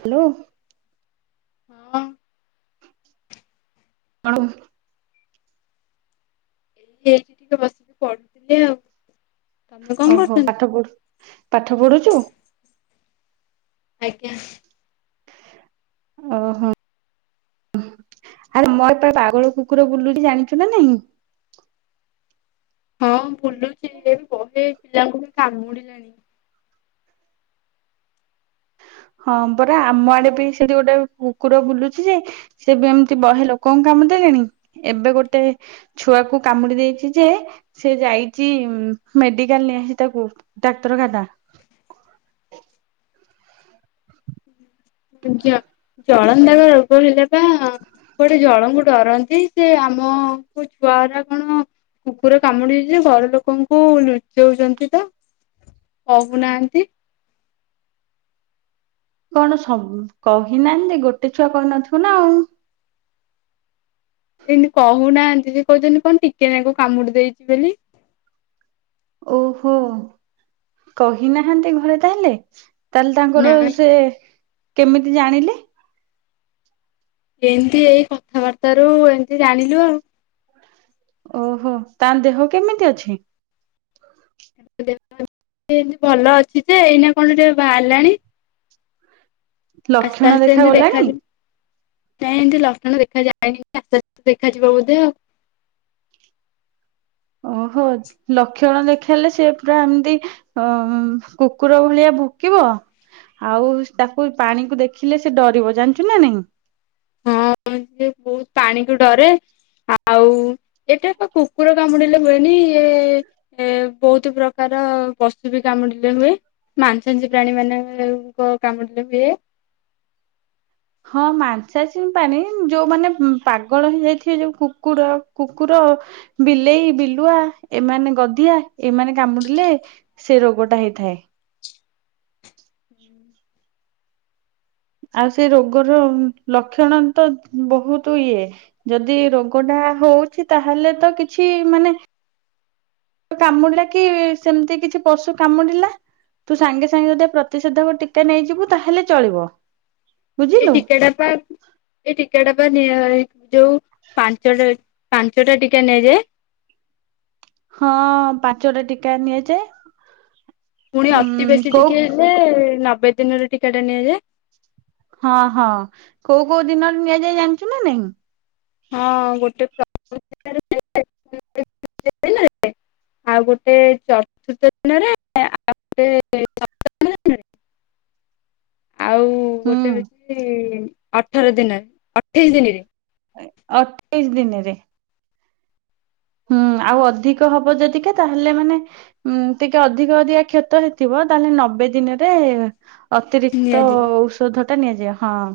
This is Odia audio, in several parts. ହ୍ୟାଲୋ। ହଁ। ଆଣ ହେଇଠି ଟିକେ ବସିକି ପଢୁଥିଲେ ଆଉ। ତମେ କଣ ଓହୋ କରୁଛନ୍ତି? ପାଠ ପଢୁ ପାଠ ପଢୁଚୁ। ଆଜ୍ଞା। ଓହୋ। ଆରେ ମୋର ତ ପାଗଳ କୁକୁର ବୁଲୁଚି ଜାଣିଚୁ ନା ନାହିଁ। ହଁ ବୁଲୁଛି ଏ ବହେ ପିଲାଙ୍କୁ ବି କାମୁଡିଲାଣି। ହଁ ପରା ଆମ ଆଡେ ବି ସେଠି ଗୋଟେ କୁକୁର ବୁଲୁଛି ଯେ ସେ ବି ଏମିତି ବହେ ଲୋକଙ୍କ କାମୁଡି ଦେଲାଣି, ଏବେ ଗୋଟେ ଛୁଆକୁ କାମୁଡି ଦେଇଛି ଯେ ସିଏ ଯାଇଚି ଉଁ, ମେଡିକାଲ୍ ନିଆହେଇ ତାକୁ ଡାକ୍ତରଖାନା। ଜ- ଜଳାନ୍ତକ ରୋଗ ହେଲେ ବା କୁଆଡେ ଜଳଙ୍କୁ ଡରନ୍ତି ସେ ଆମ କୁ ଛୁଆ ରା କଣ କୁକୁର କାମୁଡିଛି ଘର ଲୋକଙ୍କୁ ଲୁଚଉଚନ୍ତି ତ କହୁନାହାନ୍ତି। କଣ ସ- ଉ-କହିନାହାନ୍ତି ଯେ ଗୋଟେ ଛୁଆ କହିନଥିବ ନା ଆଉ। ଏମିତି କହୁନାହାନ୍ତି ସେ କହୁଛନ୍ତି କଣ ଟିକେ ନାକୁ କାମୁଡି ଦେଇଛି ବୋଲି। ଓହୋ! କହିନାହାନ୍ତି ଘରେ ତାହେଲେ। ତାହେଲେ ତାଙ୍କର ନାଇଁ ସେ କେମିତି ଜାଣିଲେ? ଏମିତି ଏଇ କଥାବାର୍ତ୍ତା ରୁ ଏମତି ଜାଣିଲୁ ଆଉ। ଓହୋ! ତା ଦେହ କେମିତି ଅଛି? [inaudible] ଏମତି ଭଲ ଅଛି ଯେ ଏଇନା କଣ ଯେ ବାହାରିଲାଣି।। ଆସ୍ତେ ଲକ୍ଷଣ ଆସ୍ତେ ଯେମିତି ଦେଖାଗଲାଣି? ଦେଖାଯିବ। ନାଇଁ ଏମିତି ଲକ୍ଷଣ ଦେଖାଯାଏନି, [unintelligible] ଆସ୍ତେ ଆସ୍ତେ ଦେଖାଯିବ ବୋଧେ ଆଉ। ଓହୋ, ଚ ଲକ୍ଷଣ ଦେଖେଇଲେ ସିଏ ପୁରା ଏମିତି ଅ, ଉଁ, କୁକୁର ଭଳିଆ ଭୁକିବ। ଆଉ ତାକୁ ପାଣିକୁ ଦେଖିଲେ ସେ ଡରିବ ଜାଣିଛୁ ନା ନାହିଁ? ହଁ ସେ ବହୁତ ପାଣି କୁ ଡରେ। ଆଉ ଏଟା ତ କୁକୁର କାମୁଡିଲେ ହୁଏନି, ଇଏ ଏ ବହୁତ ପ୍ରକାର ବସ୍ତୁ ବି କାମୁଡିଲେ ହୁଏ। ମାଂସାଶୀ ପ୍ରାଣୀ ମାନଙ୍କ କାମୁଡ଼ିଲେ ହୁଏ। ହଁ ମାଂସାଶୀ ପ୍ରାଣୀ ଯୋଉମାନେ ଉଁ, ପାଗଳ ହେଇଯାଇଥିବେ ଯୋଉ କୁକୁଡ କୁକୁର। ବିଲେଇ ବିଲୁଆ ଏମାନେ ଗଧିଆ ଏମାନେ କାମୁଡିଲେ ସେ ରୋଗଟା ହେଇଥାଏ। ଆଉ ସେଇ ରୋଗର ଲକ୍ଷଣ ତ ବହୁତୁ ଇଏ। ଯଦି ରୋଗ ଟା ହଉଛି ତାହେଲେ ତ କିଛି ମାନେ କାମୁଡିଲା କି ସେମିତି କିଛି ପଶୁ କାମୁଡିଲା। ତୁ ସାଙ୍ଗେ ସାଙ୍ଗେ ଯଦି ପ୍ରତିଷେଧକ ଟିକା ନେଇଯିବୁ ତାହେଲେ ଚଳିବ। ଏ ବୁଝିଲୁ ଟିକାଟା ପ୍ରାୟ ଏଇ ଟିକା ଟା ତ ନିଆ ଯୋଉ ପାଞ୍ଚଟା ପାଞ୍ଚଟା ଟିକା ନିଆଯାଏ? ହଁ ପାଞ୍ଚଟା ଟିକା ନିଆଯାଏ। ପୁଣି ଅତି ଉଁ ବେଶୀ କୋଉ ଟିକେ ହେଲେ ନବେ ଦିନରେ ଟିକା ଟା ନିଆଯାଏ। ହଁ, ହଁ କୋଉ କୋଉ ଦିନରେ ନିଆଯାଏ ଜାଣିଛୁ ନା ନାହି? ହଁ ଗୋଟେ [inaudible] ଆଉ ଗୋଟେ ଚତୁର୍ଥ ଦିନରେ, ଆଉ ଗୋଟେ ଚତୁର୍ଥ ଦିନରେ ହୁଁ। ଆଉ ଗୋଟେ ହୁଁ ହଉଛି ଅଠର ଦିନ, ଅଠେଇଶି ଦିନରେ। ଏ ଅଠେଇଶ ଦିନରେ। ହୁଁ, ଆଉ ଅଧିକ ହବ ଯଦିକ ତାହେଲେ ମାନେ ଉଁ, ଟିକେ ଅଧିକ ଅଧିକା କ୍ଷତ ହେଇଥିବ ତାହେଲେ ନବେ ଦିନରେ। ଅତିରିକ୍ତ ନିଆଯିବ ଔଷଧ ଟା ନିଆଯାଏ ହଁ।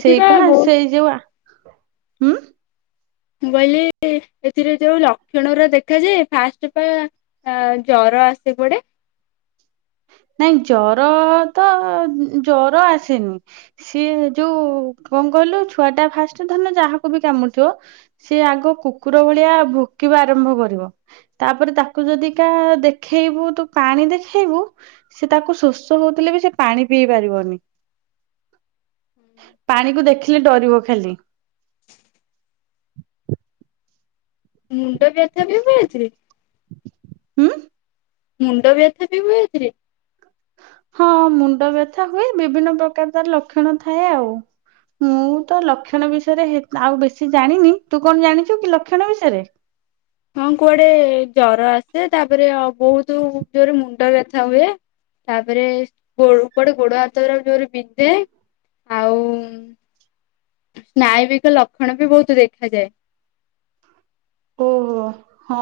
ଏଥିରେ ସେଇପା ବହୁ ମୁଁ ସେଇ ଯଉ ଆ ଉଁ ମୁଁ କହିଲି ଏଥିରେ ଯୋଉ ଲକ୍ଷଣ ଗୁରା ଦେଖାଯାଏ ଫାଷ୍ଟ ପା ଆ ଜର ଆସେ କୁଆଡେ? ନାଇଁ ଜର ତ ଜର ଆସେନି। ସିଏ ଯୋଉ କଣ କହିଲୁ ଛୁଆ ଟା ଫାଷ୍ଟ ଧରିନିଅ ଯାହାକୁ ବି କାମୁଡିଥିବ ସିଏ ଆଗ କୁକୁର ଭଳିଆ ଭୁକିବା ଆରମ୍ଭ କରିବ। ତାପରେ ତାକୁ ଯଦି କା ଦେଖେଇବୁ ତୁ ପାଣି ଦେଖେଇବୁ ସିଏ ତାକୁ ଶୋଷ ହଉଥିଲେ ବି ସେ ପାଣି ପିଇ ପାରିବନି। ପାଣିକୁ ଦେଖିଲେ ଡରିବ ଖାଲି। ମୁଣ୍ଡ ବ୍ୟଥା ବି ହୁଏ ଏଥିରେ? ହୁଁ? ମୁଣ୍ଡ ବ୍ୟଥା ବି ହୁଏ ଏଥିରେ? ହଁ ମୁଣ୍ଡ ବ୍ୟଥା ହୁଏ, ବିଭିନ୍ନ ପ୍ରକାର ତାର ଲକ୍ଷଣ ଥାଏ ଆଉ। ମୁଁ ତ ଲକ୍ଷଣ ବିଷୟରେ ହେ ଆଉ ବେଶୀ ଜାଣିନି। ତୁ କଣ ଜାଣିଚୁ କି ଲକ୍ଷଣ ବିଷୟରେ? ହଁ କୁଆଡେ ଜର ଆସେ, ତାପରେ ବହୁତ ଜୋର ମୁ ମୁଣ୍ଡ ବ୍ୟଥା ହୁଏ। ତାପରେ କୁଆଡେ ଗୋଡ ହାତଗୁରା ଯୋରେ ବିନ୍ଧେ। ଆଉ [inaudible] ସ୍ନାୟବିକ ଲକ୍ଷଣ ବି ବହୁତ ଦେଖାଯାଏ। ଓ ହଁ।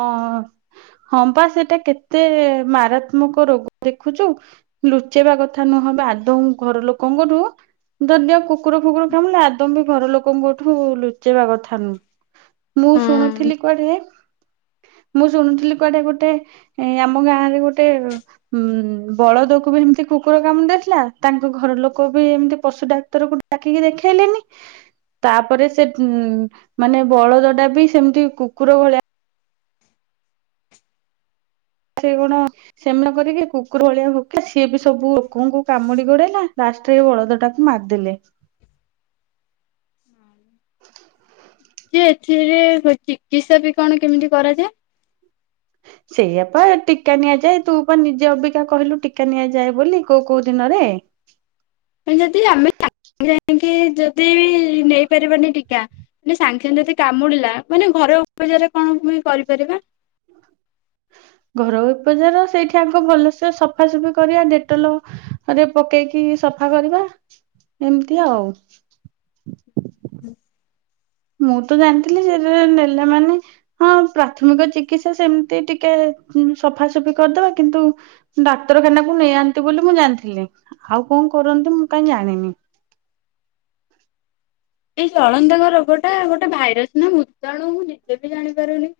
ହଁ ପା ସେଟା କେତେ ମାରାତ୍ମକ ରୋଗ ଦେଖୁଚୁ। ଲୁଚେଇବା କଥା ନୁହଁବା ଆଦୌ ଘର ଲୋକଙ୍କ ଠୁ। ଯଦି ଓ କୁକୁର ଫୁକୁର କାମୁଡିଲା ଆଦୌ ବି ଘର ଲୋକଙ୍କ ଠୁ ଲୁଚେଇବା କଥା ନୁହଁ। ମୁଁ ହଁ ଶୁଣୁଥିଲି କୁଆଡେ ମୁଁ ଶୁଣୁଥିଲି କୁଆଡେ ଗୋଟେ। ଏ ଆମ ଗାଁ ରେ ଗୋଟେ ଉଁ ବଳଦକୁ ବି ଏମିତି କୁକୁର କାମୁଡି ଦେଇଥିଲା ତାଙ୍କ ଘର ଲୋକ ବି ଏମତି ପଶୁ ଡାକ୍ତର କୁ ଡାକିକି ଦେଖେଇଲେନି। ତାପରେ ସେ ମାନେ ବଳଦ ଟା ବି ସେମତି କୁକୁର ଭଳିଆ ସେ କଣ [unintelligible] କରିକି କୁକୁର ଭଳିଆ ଭୋକେ ସିଏ ବି ସବୁ ଲୋକଙ୍କୁ କାମୁଡି ଗୋଡେଇଲା ଲାଷ୍ଟ ହଳଦ ଟାକୁ ମାରିଦେଲେ। କି ଏଥିରେ ଚିକିତ୍ସା ବି କଣ କେମିତି କରାଯାଏ? ସେଇଆ ପା ଟୀକା ନିଆଯାଏ। ତୁ ପା ନିଜେ ଅବିକା କହିଲୁ ଟୀକା ନିଆଯାଏ ବୋଲି କୋଉ କୋଉ ଦିନରେ। ଯଦି ଆମେ [unintelligible] ଯାଇକି ଯଦି ନେଇପାରିବନି ଟୀକା ମାନେ ସାଙ୍ଗେ ସାଙ୍ଗେ ଯଦି କାମୁଡିଲା ମାନେ ଘର ଉପଚାରରେ କଣ ବି କରିପାରିବା? ଘରଇ ଉପଚାର ସେଇଠି ଆଗ ଭଲସେ ସଫାସଫି କରିବା ଡେଟଲ ରେ ପକେଇକି ସଫା କରିବା ଏମତି ଆଉ। [inaudible] ମୁଁ ତ ଜାଣିଥିଲି ସେରା ନେଲା ମାନେ ହଁ ପ୍ରାଥମିକ ଚିକିତ୍ସା ସେମତି ଟିକେ ସଫାସଫି କରିଦବା, କିନ୍ତୁ ଡାକ୍ତରଖାନା କୁ ନେଇଆନ୍ତି ବୋଲି ମୁଁ ଜାଣିଥିଲି। ଆଉ କଣ କରନ୍ତି ମୁଁ କାଇଁ ଜାଣିନି। ଏଇ ଜଳନ୍ତାଙ୍କ ରୋଗ ଟା ଗୋଟେ ଭାଇରସ୍ ନା ଭୂତାଣୁ ମୁ ନିଜେ ବି ଜାଣିପାରୁନି।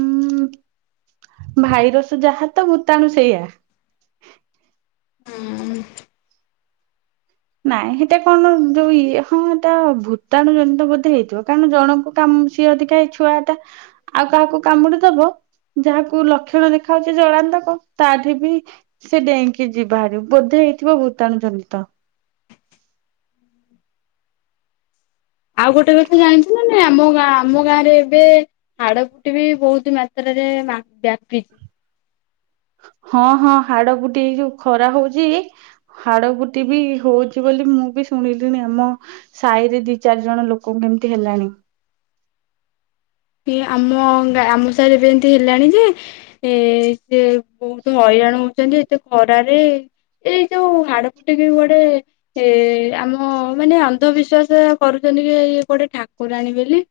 ଉଁ ଭାଇରସ ଯାହା ତ ଭୂତାଣୁ ସେଇଆ। ହଁ ନାଇଁ ହେଟା କଣ ଯୋଉ ଇଏ ହଁ ହେଟା ଭୂତାଣୁ ଜନିତ ବୋଧେ ହେଇଥିବ, କାରଣ ଜଣକୁ [unintelligible] ଛୁଆ ଟା ଆଉ କାହାକୁ କାମୁଡି ଦବ ଯାହାକୁ ଲକ୍ଷଣ ଦେଖାଯାଉଚି ଜଳାନ୍ତକ ତାଠି ବି ସେ ଡ଼େଇଁକି ଯିବାହାରି ବୋଧେ ହେଇଥିବ ଭୂତାଣୁ ଜନିତ। ଆଉ ଗୋଟେ କଥା ଜାଣିଛୁ ନାଇଁ ଆମ ଗାଁ ଆମ ଗାଁ ରେ ଏବେ ହାଡ଼ ଫୁଟ ବି ବହୁତ ମାତ୍ରାରେ ବ୍ୟାପିଛି। ହଁ ହଁ ହାଡ଼ ଫୁଟି ଏ ଯୋଉ ଖରା ହୋଉଛି ହାଡ଼ ଫୁଟି ବି ହୋଉଛି ବୋଲି ମୁଁ ବି ଶୁଣିଲିଣି ଆମ ସାହି ରେ ଦି ଚାରି ଜଣ ଲୋକଙ୍କୁ ଏମିତି ହେଲାଣି। ପି ଆମ ଆମ ସାହିରେ ଏବେ ଏମିତି ହେଲାଣି ଯେ ଏ ସେ ବହୁତ ହଇରାଣ ହୋଉଛନ୍ତି ଏତେ ଖରାରେ ଏଇ ଯୋଉ ହାଡ଼ ଫୁଟିକି ଗଡ଼େ ଏ ଆମ ମାନେ ଅନ୍ଧବିଶ୍ଵାସ କରୁଛନ୍ତି କି ଇଏ କୁଆଡ଼େ ଠାକୁରାଣୀ ବୋଲି।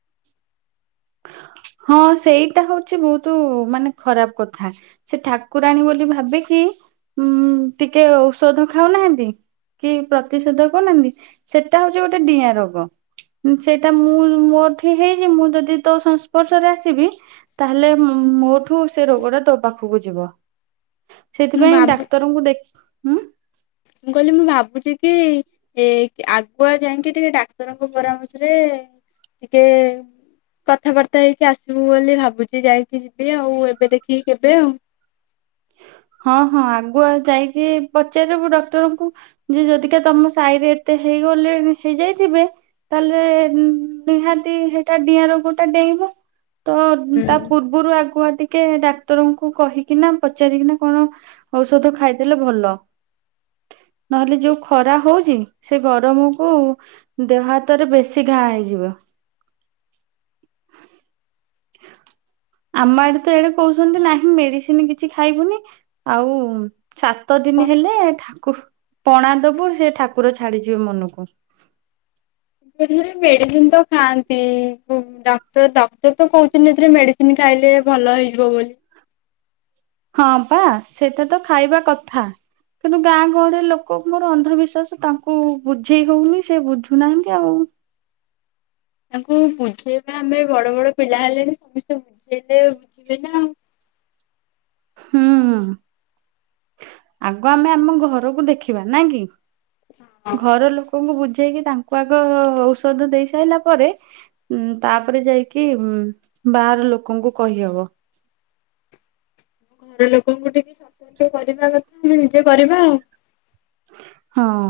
ହଁ ସେଇଟା ହୋଉଛି ବହୁତ ମାନେ ଖରାପ କଥା। ସେ ଠାକୁରାଣୀ ବୋଲି ଭାବିକି ଉଁ ଟିକେ ଔଷଧ ଖାଉନାହାନ୍ତି କି ପ୍ରତିଷେଧ କରୁନାହାନ୍ତି ସେଟା ହୋଉଛି ଗୋଟେ ଡ଼ିଆଁ ରୋଗ। ସେଇଟା ମୁଁ ମୋ ଠି ହେଇଛି ମୁଁ ଯଦି ତୋ ସଂସ୍ପର୍ଶ ରେ ଆସିବି ତାହେଲେ ମୋଠୁ ସେ ରୋଗ ଟା ତୋ ପାଖକୁ ଯିବ। ମୁଁ ସେଥିପାଇଁ ଭାବୁ ଡ଼ାକ୍ତରଙ୍କୁ ଦେଖ ହୁଁ ମୁଁ କହିଲି ମୁଁ ଭାବୁଛି କି ଏ ଆଗୁଆ ଯାଇଙ୍କି ଟିକେ ଡ଼ାକ୍ତରଙ୍କ ପରାମର୍ଶରେ ଟିକେ କଥାବାର୍ତ୍ତା ହେଇକି ଆସିବୁ ବୋଲି ଭାବୁଛି ଯାଇକି ଯିବି ଆଉ ଏବେ ଦେଖିକି କେବେ ଆଉ। ହଁ ହଁ ଆଗୁଆ ଯାଇକି ପଚାରିବୁ ଡ଼କ୍ଟରଙ୍କୁ। ଯେ ଯଦିକା ତମ ସାହିରେ ଏତେ ହେଇଗଲେଣି ହେଇଯାଇଥିବେ ତାହେଲେ ନିହାତି ହେଟା ଡ଼ିଆଁ ରୋଗଟା ଡ଼େଇଁବ। ତ ତା ପୂର୍ବରୁ ଆଗୁଆ ଟିକେ ଡ଼ାକ୍ତରଙ୍କୁ କହିକିନା ପଚାରିକିନା କଣ ଔଷଧ ଖାଇଦେଲେ ଭଲ। ନହେଲେ ଯୋଉ ଖରା ହୋଉଛି, ସେ ଗରମକୁ ଦେହ ହାତରେ ବେଶୀ ଘା ହେଇଯିବ। ହ ଆମ ଆଡ଼େ ତ ଏଡ଼େ କହୁଛନ୍ତି ନାହିଁ ମେଡ଼ିସିନ କିଛି ଖାଇବୁନି ଆଉ ଛାତ ଦିନ ହୁଁ ହେଲେ ଠାକୁ ପଣା ଦବୁ ସେ ଠାକୁର ଛାଡ଼ିଯିବେ ମନକୁ। ହେଲେ ମେଡ଼ିସିନ ତ ଖାଆନ୍ତି ଡ଼କ୍ତର ଡ଼କ୍ଟର ତ କହୁଥିଲେ ଏଥିରେ ମେଡ଼ିସିନ [unintelligible] ଖାଇଲେ ଭଲ ହେଇଯିବ ବୋଲି। ହଁ ପା ସେଇଟା ତ ଖାଇବା କଥା। କିନ୍ତୁ ଗାଁ ଗହଳିରେ ଲୋକ ମୋର ଅନ୍ଧବିଶ୍ଵାସ ତାଙ୍କୁ ବୁଝେଇ ହଉନି ସେ ବୁଝୁନାହାଁନ୍ତି ଆଉ। ତାଙ୍କୁ ବୁଝେଇବା ଆମେ ବଡ଼ ବଡ଼ ପିଲା ହେଲେଣି ସମସ୍ତେ ବୁଝେଇଲେ ବୁଝିବେ ନା ଆଉ। ହୁଁ ଆଗ ଆମେ ଆମ ଘରକୁ ଦେଖିବା ନାଁ କି? ଆଉ। ଘର ହଁ ଲୋକଙ୍କୁ ବୁଝେଇକି ତାଙ୍କୁ ଆଗ ଔଷଧ ଦେଇ ସାଇଲା ପରେ ଉଁ ତାପରେ ଯାଇକି ବାହାର ଲୋକଙ୍କୁ କହିହବ। ଘର ଲୋକଙ୍କୁ ଟିକେ ସତର୍କ କରିବା କଥା ଆମେ ନିଜେ କରିବା ଆଉ। ହଁ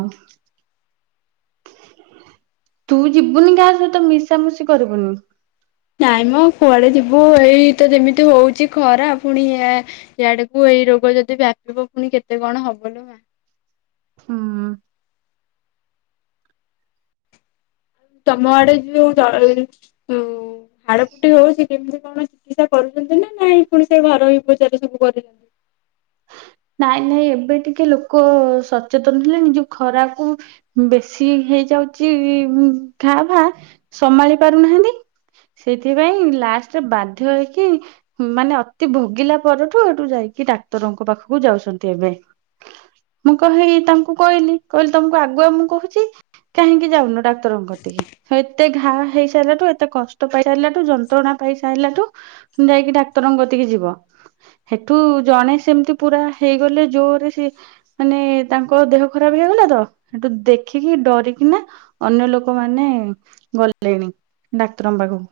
ତୁ ଯିବୁନି କାହା ସହିତ ମିଶାମଶି କରିବୁନି। ନାଇଁ ମ କୁଆଡ଼େ ଯିବୁ ଏଇ ତ ଯେମିତି ହୋଉଛି। ଖରା ପୁଣି ଇଆଡ଼କୁ ଏଇ ରୋଗ ଯଦି ବ୍ୟାପିବ ପୁଣି କେତେ କଣ ହବ ଲୋ ମା। ହଁ ତମ ଆଡ଼େ ଯୋଉ ଦଳ ହାଡ଼ ଫୁଟି ହୋଉଛି କେମିତି କଣ? ଚିକିତ୍ସା କରୁଛନ୍ତି ନା ନାଇଁ ପୁଣି ସେଇ ଘରୋଇ ଉପଚାର ସବୁ କରୁ ନାଇଁ ନାଇଁ ଏବେ ଟିକେ ଲୋକ ସଚେତନ ହେଲେ ନିଜ ଖରାକୁ ବେଶୀ ହେଇଯାଉଛି ଘା ଫା ସମାଳି ପାରୁନାହାନ୍ତି। ସେଥିପାଇଁ ଲାଷ୍ଟରେ ବାଧ୍ୟ ହେଇକି ମାନେ ଅତି ଭୋଗିଲା ପରଠୁ ଏଠୁ ଯାଇକି ଡାକ୍ତରଙ୍କ ପାଖକୁ ଯାଉଛନ୍ତି ଏବେ। ମୁଁ କହି ତାଙ୍କୁ କହିଲି କହିଲି ତମକୁ ଆଗୁଆ ମୁଁ କହୁଛି। କାହିଁକି ଯାଉନୁ ଡକ୍ତର କତିକି? ହେତେ ଘା ହେଇ ସାଇଲାଠୁ ଏତେ କଷ୍ଟ ପାଇ ସାଇଲାଠୁ ଯନ୍ତ୍ରଣା ପାଇ ସାଇଲାଠୁ ଯାଇକି ଡାକ୍ତରଙ୍କ କତିକି ଯିବ ହେଠୁ ଜଣେ ସେମିତି ପୁରା ହେଇଗଲେ ଜୋରେ ସେ ମାନେ ତାଙ୍କ ଦେହ ଖରାପ ହେଇଗଲା ତ ହେଠୁ ଦେଖିକି ଡରିକି ନା ଅନ୍ୟ ଲୋକମାନେ ଗଲେ ଡାକ୍ତରଙ୍କ ପାଖକୁ।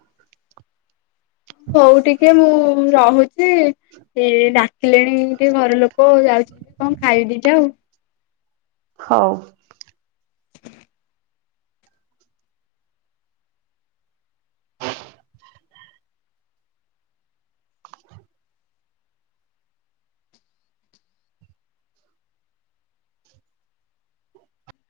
ହଉ ଟିକେ ମୁଁ ରହୁଛି। ଚି ସେ ଡାକିଲେଣି ଟିକେ ଘର ଲୋକ ଯାଉଛି କଣ ଖାଇ ଦିଟା ଆଉ। ହଉ।